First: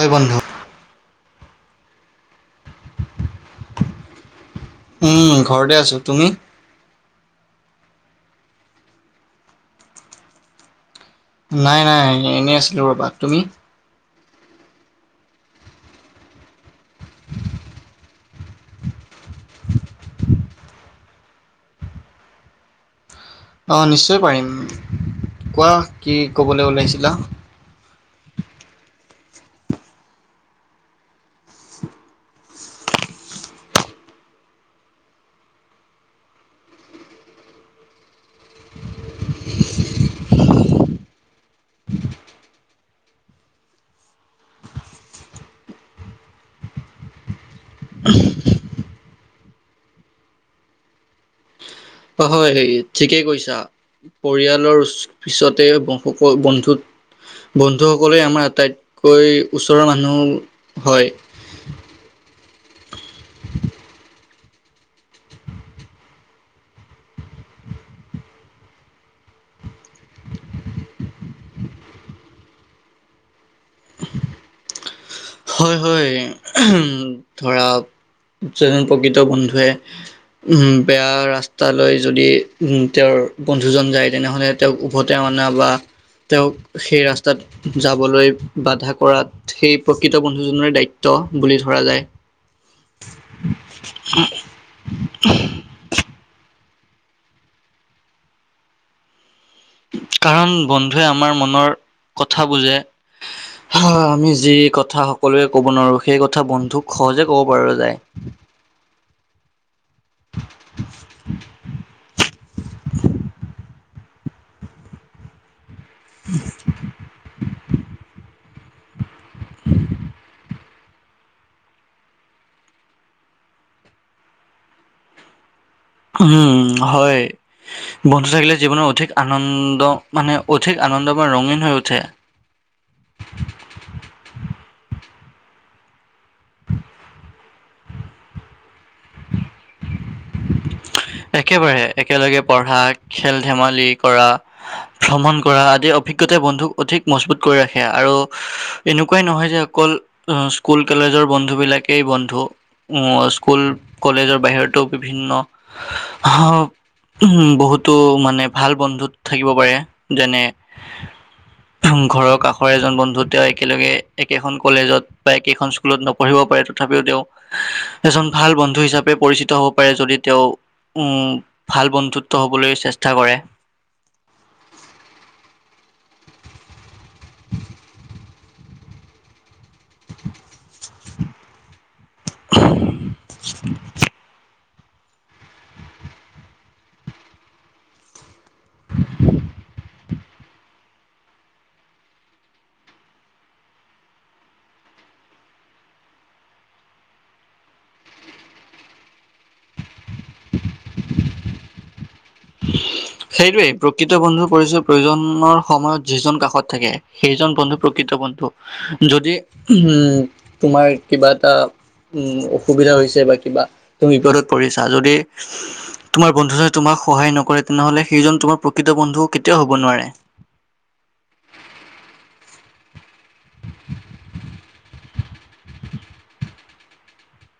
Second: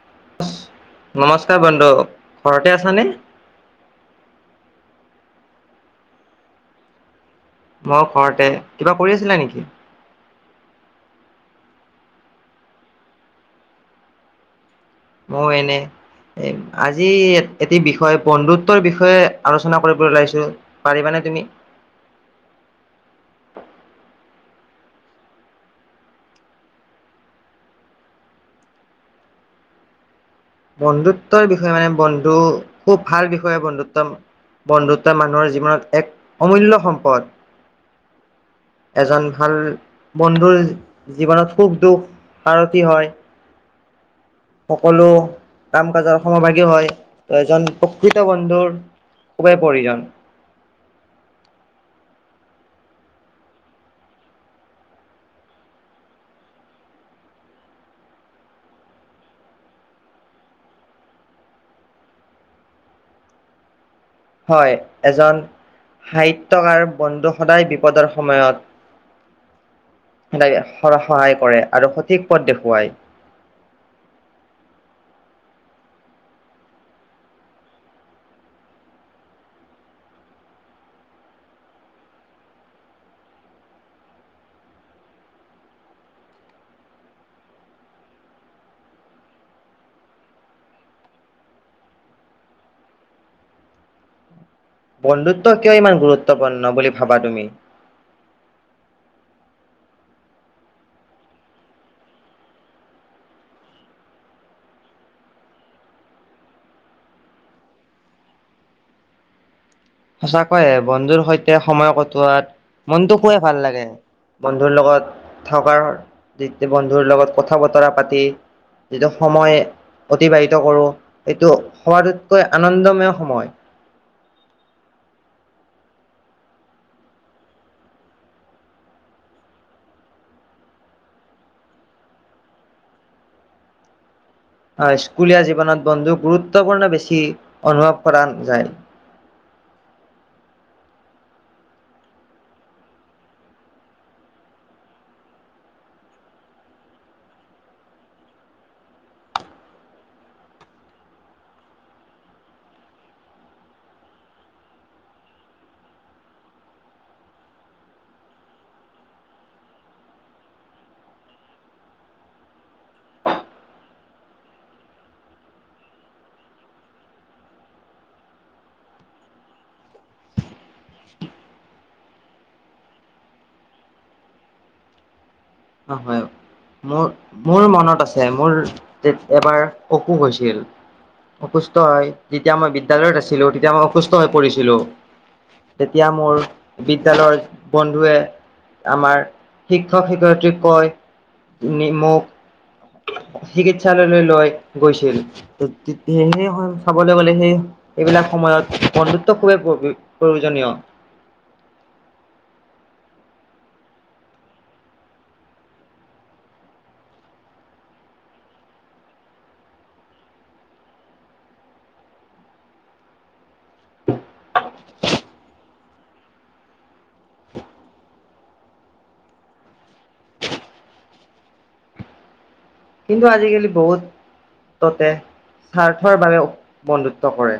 ঐ বন্ধু। নমস্কাৰ বন্ধু ঘৰতে আছা নে? উম ঘৰতে আছো তুমি। মই ঘৰতে কিবা কৰি আছিলা নেকি? নাই নাই এনেই আছিলো ৰবা তুমি। মই এনে আজি এটি বিষয়ে বন্ধুত্বৰ বিষয়ে আলোচনা কৰিবলৈ ওলাইছো পাৰিবানে তুমি? অ নিশ্চয় পাৰিম কোৱা কি ক'বলৈ ওলাইছিলা। বন্ধুত্বৰ বিষয়ে মানে বন্ধু খুব ভাল বিষয়ে বন্ধুত্ব বন্ধুত্ব মানুহৰ জীৱনত এক অমূল্য সম্পদ এজন ভাল বন্ধুৰ জীৱনত সুখ দুখ সাৰথি হয় সকলো। কাম কাজৰ সমভাগী হয় ত এজন প্ৰকৃত বন্ধুৰ খুবেই প্ৰয়োজন। অ হয়ে ঠিকেই কৈছা পৰিয়ালৰ পিছতে সকল বন্ধুত বন্ধু সকলে আমাৰ আটাইতকৈ ওচৰৰ মানুহ হয়। হয় এজন সাহিত্যৰ কাৰ বন্ধু সদায় বিপদৰ সময়ত সদায় সহায় কৰে আৰু সঠিক পথ দেখুৱায় হয় হয় উম ধৰা এজন প্ৰকৃত বন্ধুৱে উম বেয়া ৰাস্তালৈ যদি উ তেওঁৰ বন্ধুজন যায় তেনেহলে তেওঁক উভতে অনা বা তেওঁক সেই ৰাস্তাত যাবলৈ বাধা কৰাত সেই কৃত বন্ধুজনৰ দায়িত্ব বুলি ধৰা যায় বন্ধুত্ব কিয় ইমান গুৰুত্বপূৰ্ণ বুলি ভাবা তুমি? কাৰণ বন্ধুৱে আমাৰ মনৰ কথা বুজে আমি যি কথা সকলোৱে ক'ব নোৱাৰো সেই কথা বন্ধুক সহজে কব পাৰ যায়। সঁচাকৈয়ে বন্ধুৰ সৈতে সময় কটোৱাত মনটো খুবেই ভাল লাগে। বন্ধুৰ লগত থকাৰ যেতিয়া বন্ধুৰ লগত কথা বতৰা পাতি যেতিয়া সময় অতিবাহিত কৰোঁ এইটো সোৱাততকৈ আনন্দময় সময় উম হয় বন্ধু থাকিলে জীৱনৰ অধিক আনন্দ মানে অধিক আনন্দ বা ৰঙীন হৈ উঠে অ স্কুলীয়া জীৱনত বন্ধুক গুৰুত্বপূৰ্ণ বেছি অনুভৱ কৰা যায়। [unintelligible] একেবাৰে একেলগে পঢ়া খেল ধেমালি কৰা ভ্ৰমণ কৰা আদি অভিজ্ঞতাই বন্ধুক অধিক মজবুত কৰি ৰাখে আৰু এনেকুৱাই নহয় যে অকল স্কুল কলেজৰ বন্ধু বিলাকেই বন্ধু আহ স্কুল কলেজৰ বাহিৰতো বিভিন্ন উ বহুতো মানে ভাল বন্ধুত থাকিব পাৰে। যেনে ঘৰৰ কাষৰ এজন বন্ধুত তেওঁ একেলগে একেখন কলেজত বা একেখন স্কুলত নপঢ়িব পাৰে তথাপিও তেওঁ এজন ভাল বন্ধু হিচাপে পৰিচিত হ'ব। পাৰে যদি তেওঁ উ ভাল বন্ধুত্ব হ'বলৈ চেষ্টা কৰে। অ হয় মোৰ মোৰ মনত আছে মোৰ এবাৰ অসুখ হৈছিল অসুস্থ হৈ যেতিয়া মই বিদ্যালয়ত আছিলো তেতিয়া মই অসুস্থ হৈ পৰিছিলো। তেতিয়া মোৰ বিদ্যালয়ৰ বন্ধুৱে আমাৰ শিক্ষক শিক্ষয়িত্ৰী কৈ নি মোক চিকিৎসালয়লৈ লৈ গৈছিল স সেই চাবলৈ গ'লে সেই এইবিলাক সময়ত বন্ধুত্ব খুবেই প্ৰ প্ৰয়োজনীয় সেইটোৱেই প্ৰকৃত বন্ধুৰ পৰিচয় প্ৰয়োজনৰ সময়ত যিজন কাষত থাকে সেইজন বন্ধু প্ৰকৃত বন্ধু যদি উম তোমাৰ কিবা এটা উম অসুবিধা হৈছে বা কিবা তুমি বিপদত পৰিছা যদি তোমাৰ বন্ধুজনে তোমাক সহায় নকৰে তেনেহলে সেইজন তোমাৰ প্ৰকৃত বন্ধু কেতিয়াও হ'ব নোৱাৰে। কিন্তু আজিকালি বহুত ততে স্বাৰ্থৰ বাবে বন্ধুত্ব কৰে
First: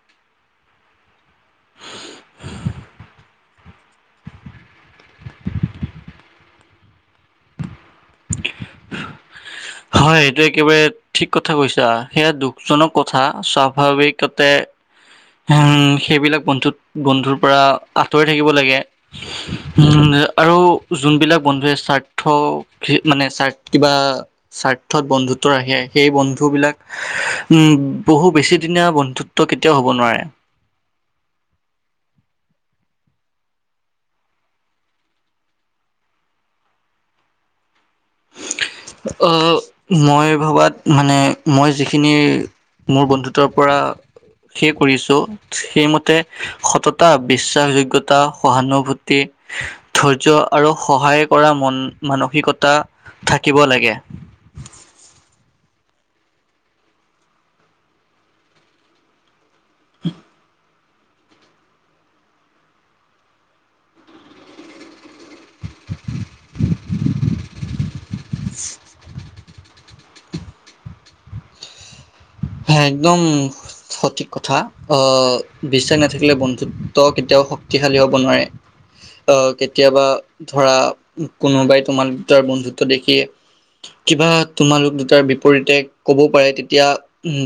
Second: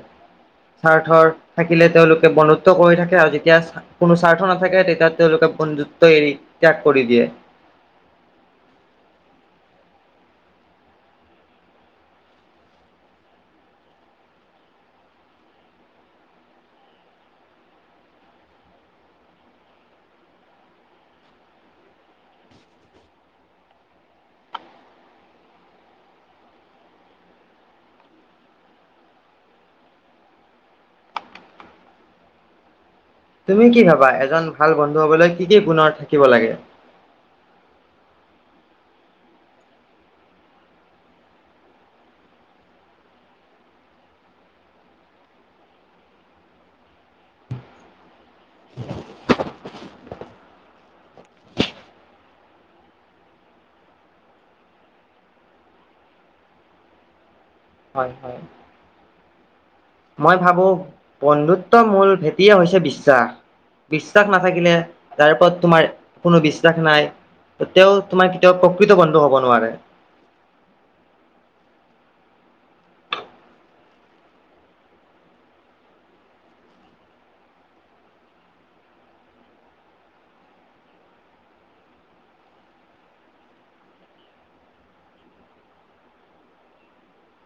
স্বাৰ্থৰ থাকিলে তেওঁলোকে বন্ধুত্ব কৰি থাকে আৰু যি যেতিয়া কোনো স্বাৰ্থ নাথাকে তেতিয়া তেওঁলোকে বন্ধুত্ব এৰি ত্যাগ কৰি দিয়ে। [unintelligible] হয় এইটো একেবাৰে ঠিক কথা কৈছা সেয়া দুখজনক কথা স্বাভাৱিকতে হ সেইবিলাক বন্ধুত বন্ধুৰ পৰা আঁতৰি থাকিব লাগে উ আৰু যোনবিলাক বন্ধুৱে স্বাৰ্থ মানে সাৰ্থ কিবা স্বাৰ্থত বন্ধুত্ব ৰাখে সেই বন্ধুবিলাক উম বহু বেছিদিনীয়া বন্ধুত্ব কেতিয়াও হব নোৱাৰে্ তুমি কি ভাবা এজন ভাল বন্ধু হবলৈ কি কি গুনৰ থাকিব লাগে? আহ মই ভবাত মানে মই যিখিনি মোৰ বন্ধুত্বৰ পৰা শে কৰিছো সেইমতে সততা, বিশ্বাসযোগ্যয়তা, সহানুভূতি, ধৈৰ্য আৰু সহায় কৰা মন মানসিকতা থাকিব লাগে হয় হয় মই ভাবো বন্ধুত্বৰ মূল ভেটিয়ে হৈছে বিশ্বাস বিশ্বাস নাথাকিলে তাৰ ওপৰত তোমাৰ কোনো বিশ্বাস নাই তেওঁ তোমাৰ কেতিয়াও প্ৰকৃত বন্ধু হব নোৱাৰে। হে একদম সঠিক কথা আহ বিশ্বাস নাথাকিলে বন্ধুত্ব কেতিয়াও শক্তিশালী হব নোৱাৰে আহ কেতিয়াবা ধৰা কোনোবাই তোমালোক দুটাৰ বন্ধুত্ব দেখিয় কিবা তোমালোক দুটাৰ বিপৰীতে কব পাৰে তেতিয়া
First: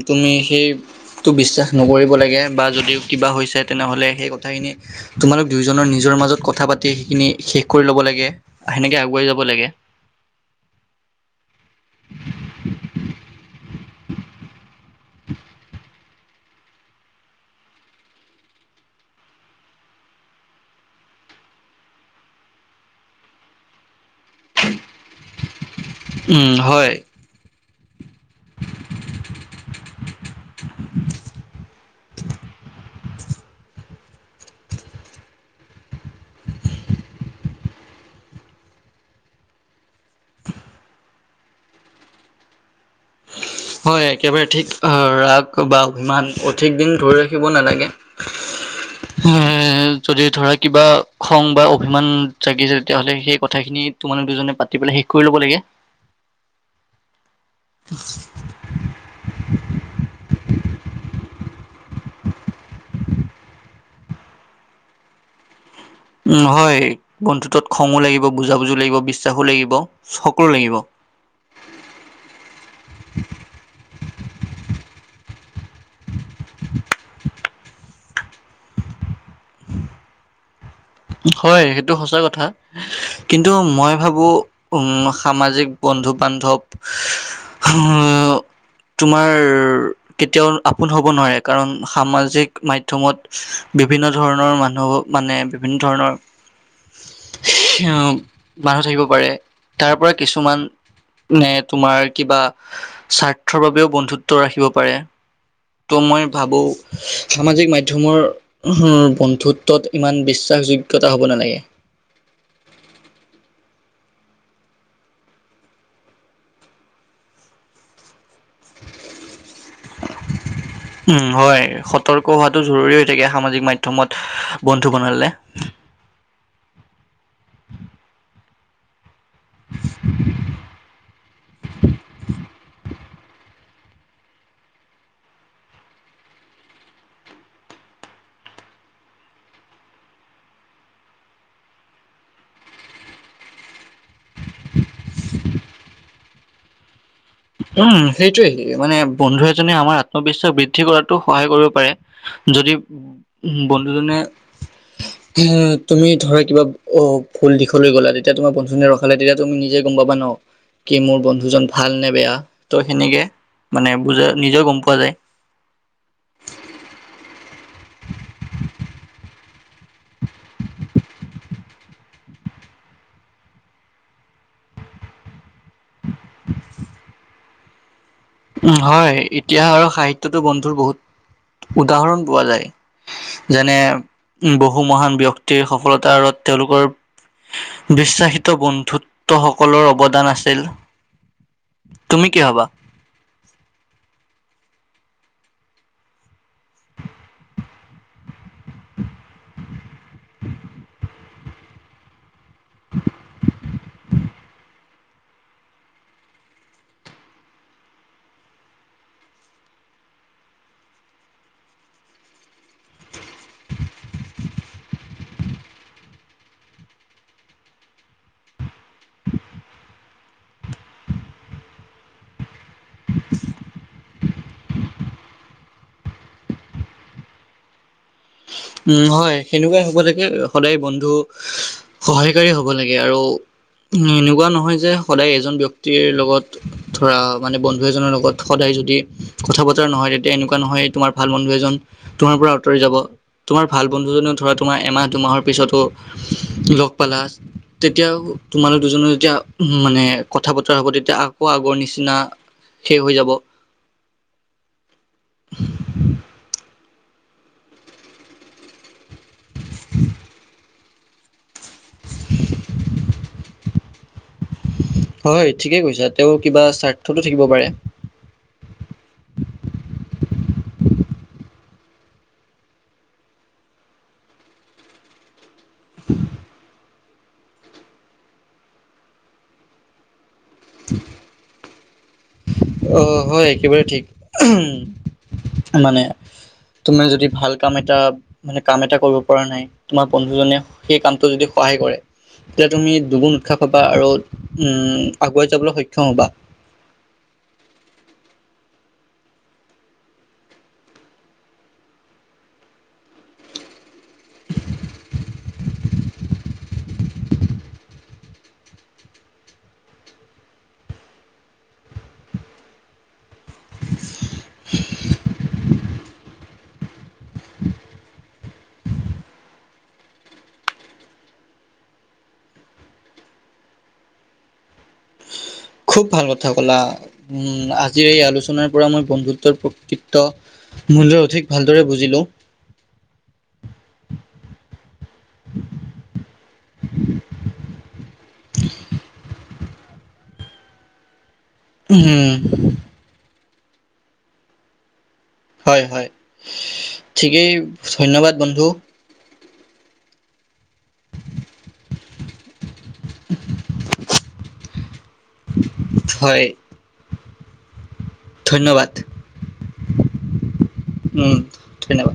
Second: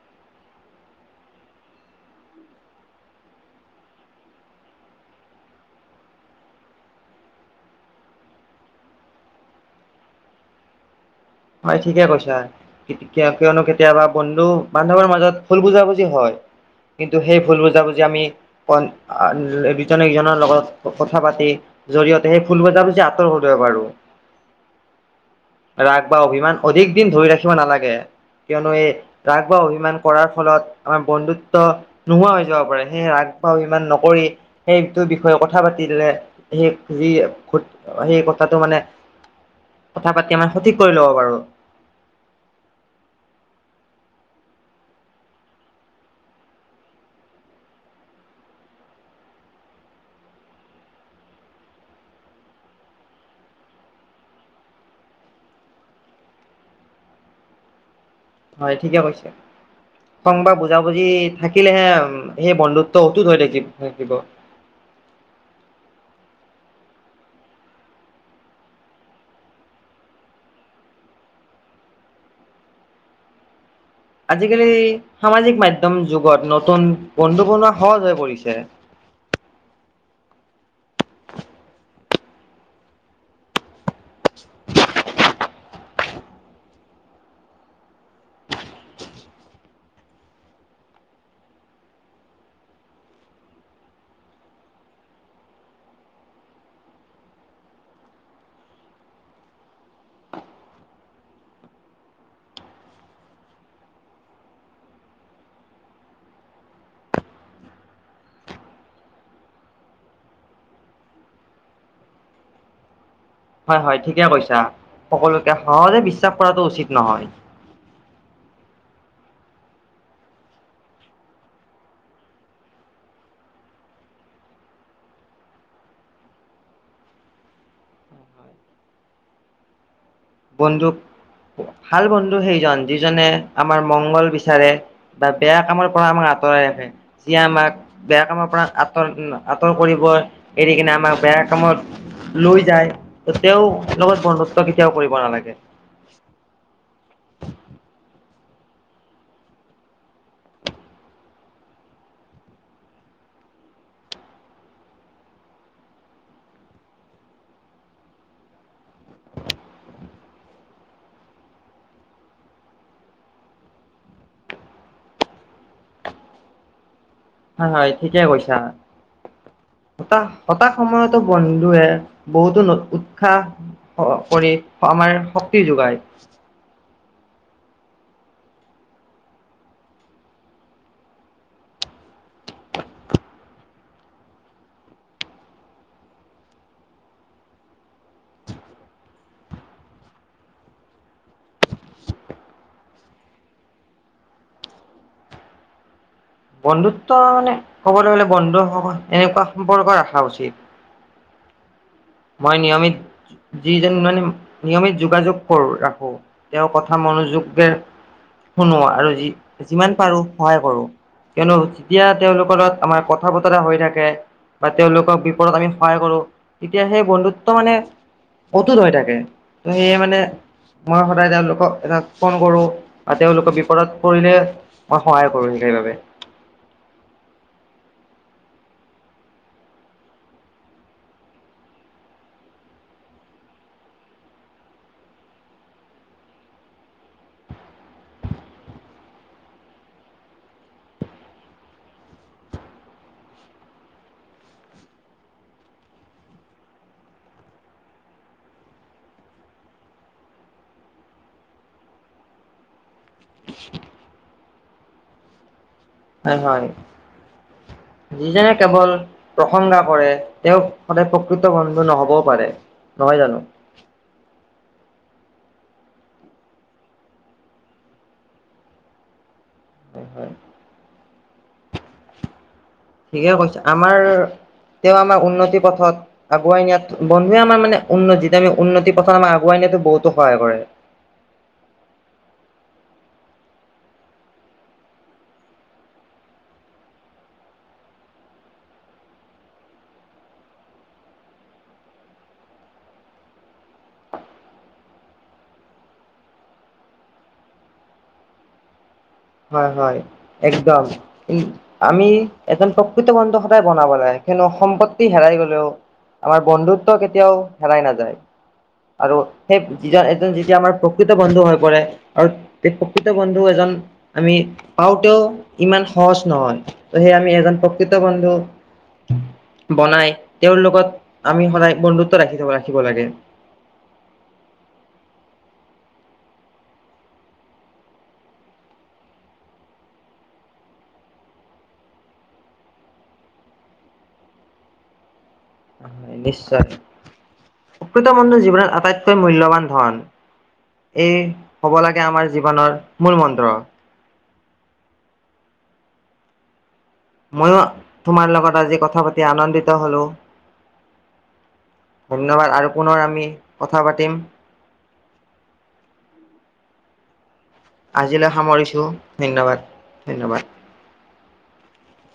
তুমি সেইটো বিশ্বাস নকৰিব লাগে বা যদি কিবা হৈছে তেনেহ'লে সেই কথাখিনি তোমালোক দুয়োজনৰ নিজৰ মাজত কথা পাতি সেইখিনি শেষ কৰি ল'ব লাগে সেনেকে আগুৱাই যাব লাগে। হয় ঠিকে কৈছা। কিয়নো কেতিয়াবা বন্ধু বান্ধৱৰ মাজত ভুল বুজাবুজি হয়। কিন্তু সেই ভুল বুজাবুজি আমি দুজনে ইজনৰ লগত কথা পাতি জৰিয়তে সেই ভুল বুজাবুজি আঁতৰ কৰিব পাৰো। ৰা বা উম অভিমান অধিক হয় দিন ধৰি ৰাখিব নালাগে। কিয়নো এই ৰাগ বা অভিমান কৰাৰ ফলত আমাৰ বন্ধুত্ব নোহোৱা হৈ যাব পাৰে সেয়ে ৰাগ বা অভিমান নকৰি সেইটো বিষয়ে কথা পাতিলে সেই যি সেই কথাটো মানে কথা পাতি আমাৰ সঠিক কৰি লব পাৰু। হয় একেবাৰে ঠিক আহ ৰাগ বা অভিমান অধিক দিন ধৰি ৰাখিব নালাগে এ যদি ধৰা কিবা খং বা অভিমান জাগিছে তেতিয়াহলে সেই কথাখিনি তোমালোক দুজনে পাতি পেলাই শেষ কৰি লব লাগে। হয় ঠিকে কৈছে খং বা বুজাবুজি থাকিলেহে উ সেই বন্ধুত্ব অটুত হৈ থাকিব থাকিব। উম হয় বন্ধুতত খঙো লাগিব বুজাবুজিও লাগিব বিশ্বাসো লাগিব সকলো লাগিব আজিকালি সামাজিক মাধ্যম যুগত নতুন বন্ধু বনোৱা সহজ হৈ পৰিছে। হয় সেইটো সঁচা কথা কিন্তু মই ভাবো উম সামাজিক বন্ধু বান্ধৱ তোমাৰ কেতিয়াও আপোন হ'ব নোৱাৰে কাৰণ সামাজিক মাধ্যমত বিভিন্ন ধৰণৰ মানুহ মানে বিভিন্ন ধৰণৰ মানুহ থাকিব পাৰে তাৰ পৰা কিছুমানে তোমাৰ কিবা স্বাৰ্থৰ বাবেও বন্ধুত্ব ৰাখিব পাৰে ত' মই ভাবো সামাজিক মাধ্যমৰ বন্ধুত্বত ইমান বিশ বিশ্বাস যোগ্যতা হ'ব নালাগে। হয় ঠিকে কৈছা সকলোকে সহজে বিশ্বাস কৰাটো উচিত নহয়। উম হয় সতৰ্ক হোৱাটো জৰুৰী হৈ থাকে সামাজিক মাধ্যমত বন্ধু বনালে। বন্ধু ভাল বন্ধু সেইজন যিজনে আমাৰ মংগল বিচাৰে বা বেয়া কামৰ পৰা আমাক আঁতৰাই ৰাখে যিয়ে আমাক বেয়া কামৰ পৰা আঁতৰ আঁতৰ কৰিব এৰি কিনে আমাক বেয়া কামত লৈ যায় তেওঁ লগত বন্ধুত্ব কেতিয়াও কৰিব তাকে উম সেইটোৱে মানে বন্ধু এজনে আমাৰ আত্মবিশ্বাস বৃদ্ধি কৰাতো সহায় কৰিব পাৰে। যদি বন্ধুজনে তুমি ধৰা কিবা অ ভুল দিশলৈ গলা তেতিয়া তোমাৰ বন্ধুজনে ৰখালে তেতিয়া তুমি নিজে গম পাবা ন কি মোৰ বন্ধুজন ভাল নে বেয়া। ত' সেনেকে মানে বুজা নিজেও গম পোৱা যায়। হয় হয় ঠিকে কৈছা হতাশ হতাশ সময়তো বন্ধুৱে বহুতো উৎসাহ কৰি আমাৰ শক্তি যোগায়। হয় এতিয়া আৰু সাহিত্যতো বন্ধুৰ বহুত উদাহৰণ পোৱা যায় যেনে বহু মহান ব্যক্তিৰ সফলতাৰ আঁৰত তেওঁলোকৰ বিশ্বাসিত বন্ধুত্ব সকলৰ অৱদান আছিল। তুমি কি ভাবা? [inaudible] বন্ধুত্ব মানে কবলৈ গ'লে বন্ধুসকল এনেকুৱা সম্পৰ্ক ৰাখা উচিত মই নিয়মিত যিজন মানে নিয়মিত যোগাযোগ কৰো ৰাখো তেওঁৰ কথা মনোযোগে শুনো আৰু যি যিমান পাৰো সহায় কৰো কিয়নো যেতিয়া তেওঁলোকৰ লগত আমাৰ কথা বতৰা হৈ থাকে বা তেওঁলোকক বিপত আমি সহায় কৰো। তেতিয়াহে সেই বন্ধুত্ব মানে অটুত হৈ থাকে ত' সেয়ে মানে মই সদায় তেওঁলোকক এটা ফোন কৰোঁ। আৰু তেওঁলোকে বিপদত পৰিলে। মই সহায় কৰো সেইবাবে উম হয় সেনেকুৱাই হব লাগে সদায় বন্ধু সহায়কাৰী হব লাগে আৰু উ এনেকুৱা নহয় যে সদায় এজন ব্যক্তিৰ লগত ধৰা মানে বন্ধু এজনৰ লগত সদায় যদি কথা বতৰা নহয় তেতিয়া এনেকুৱা নহয় তোমাৰ ভাল বন্ধু এজন তোমাৰ পৰা আঁতৰি যাব। তোমাৰ ভাল বন্ধু জনেও ধৰা তোমাৰ এমাহ দুমাহৰ পিছতো লগ পালা তেতিয়াও তোমালোক দুজনে যেতিয়া মানে কথা বতৰা হব তেতিয়া আকৌ আগৰ নিচিনা শেষ হৈ যাব। [inaudible] [inaudible] হয় হয় যিজনে কেৱল প্ৰসংসা কৰে তেওঁ সদায় প্ৰকৃত প্ৰকৃত বন্ধু নহবও পাৰে, নহয় জানো? হয় ঠিকেই কৈছা তেওঁ কিবা স্বাৰ্থতো থাকিব পাৰে। হয় হয় ঠিকে কৈছে আমাৰ তেওঁ আমাৰ উন্নতি পথত আগুৱাই নিয়াত বন্ধুৱে আমাৰ মানে উন্নতি আমি উন্নতিৰ পথত আমাৰ আগুৱাই নিয়াতো বহুতো সহায় কৰে। অ' হয়! একেবাৰে ঠিক। মানে, তোমাৰ যদি ভাল কাম এটা মানে কাম এটা কৰিব পৰা নাই, তোমাৰ বন্ধুজনে সেই কামটো যদি সহায় কৰে। তেতিয়া তুমি দুগুণ উৎসাহ পাবা আৰু উম, আগুৱাই যাবলৈ সক্ষম হ'বা। হয়, হয়, একদম। আমি এজন প্ৰকৃত বন্ধু সদায় বনাব লাগে। কেনো সম্পত্তি হেৰাই গ'লেও আমাৰ বন্ধুত্ব কেতিয়াও হেৰাই নাযায়। আৰু সেই, যিজন এজন যেতিয়া আমাৰ প্ৰকৃত বন্ধু হৈ পৰে আৰু সেই প্ৰকৃত বন্ধু এজন আমি পাওঁতেও ইমান সহজ নহয়। ত' সে আমি এজন প্ৰকৃত বন্ধু বনাই, তেওঁৰ লগত আমি সদায় বন্ধুত্ব ৰাখি ৰাখিব লাগে। খুব ভাল কথা ক'লা। উম, আজিৰ এই আলোচনাৰ পৰা মই বন্ধুত্বৰ প্ৰকৃত্ব মূল্য অধিক ভালদৰে বুজিলোঁ। নিশ্চয়, প্ৰকৃত বন্ধুৰ জীৱনত আটাইতকৈ মূল্যৱান। ধন। এই হ'ব লাগে, আমাৰ উম জীৱনৰ মূল মন্ত্ৰ। হয় হয়। ঠিকেই ময়ো, তোমাৰ ধন্যবাদ লগত বন্ধু আজি কথা পাতি আনন্দিত ত হলোঁ। ধন্যবাদ আৰু পুনৰ আমি কথা পাতিম। হয়। আজিলৈ সামৰিছোঁ। ধন্যবাদ ধন্যবাদ, ধন্যবাদ। উম ধন্যবাদ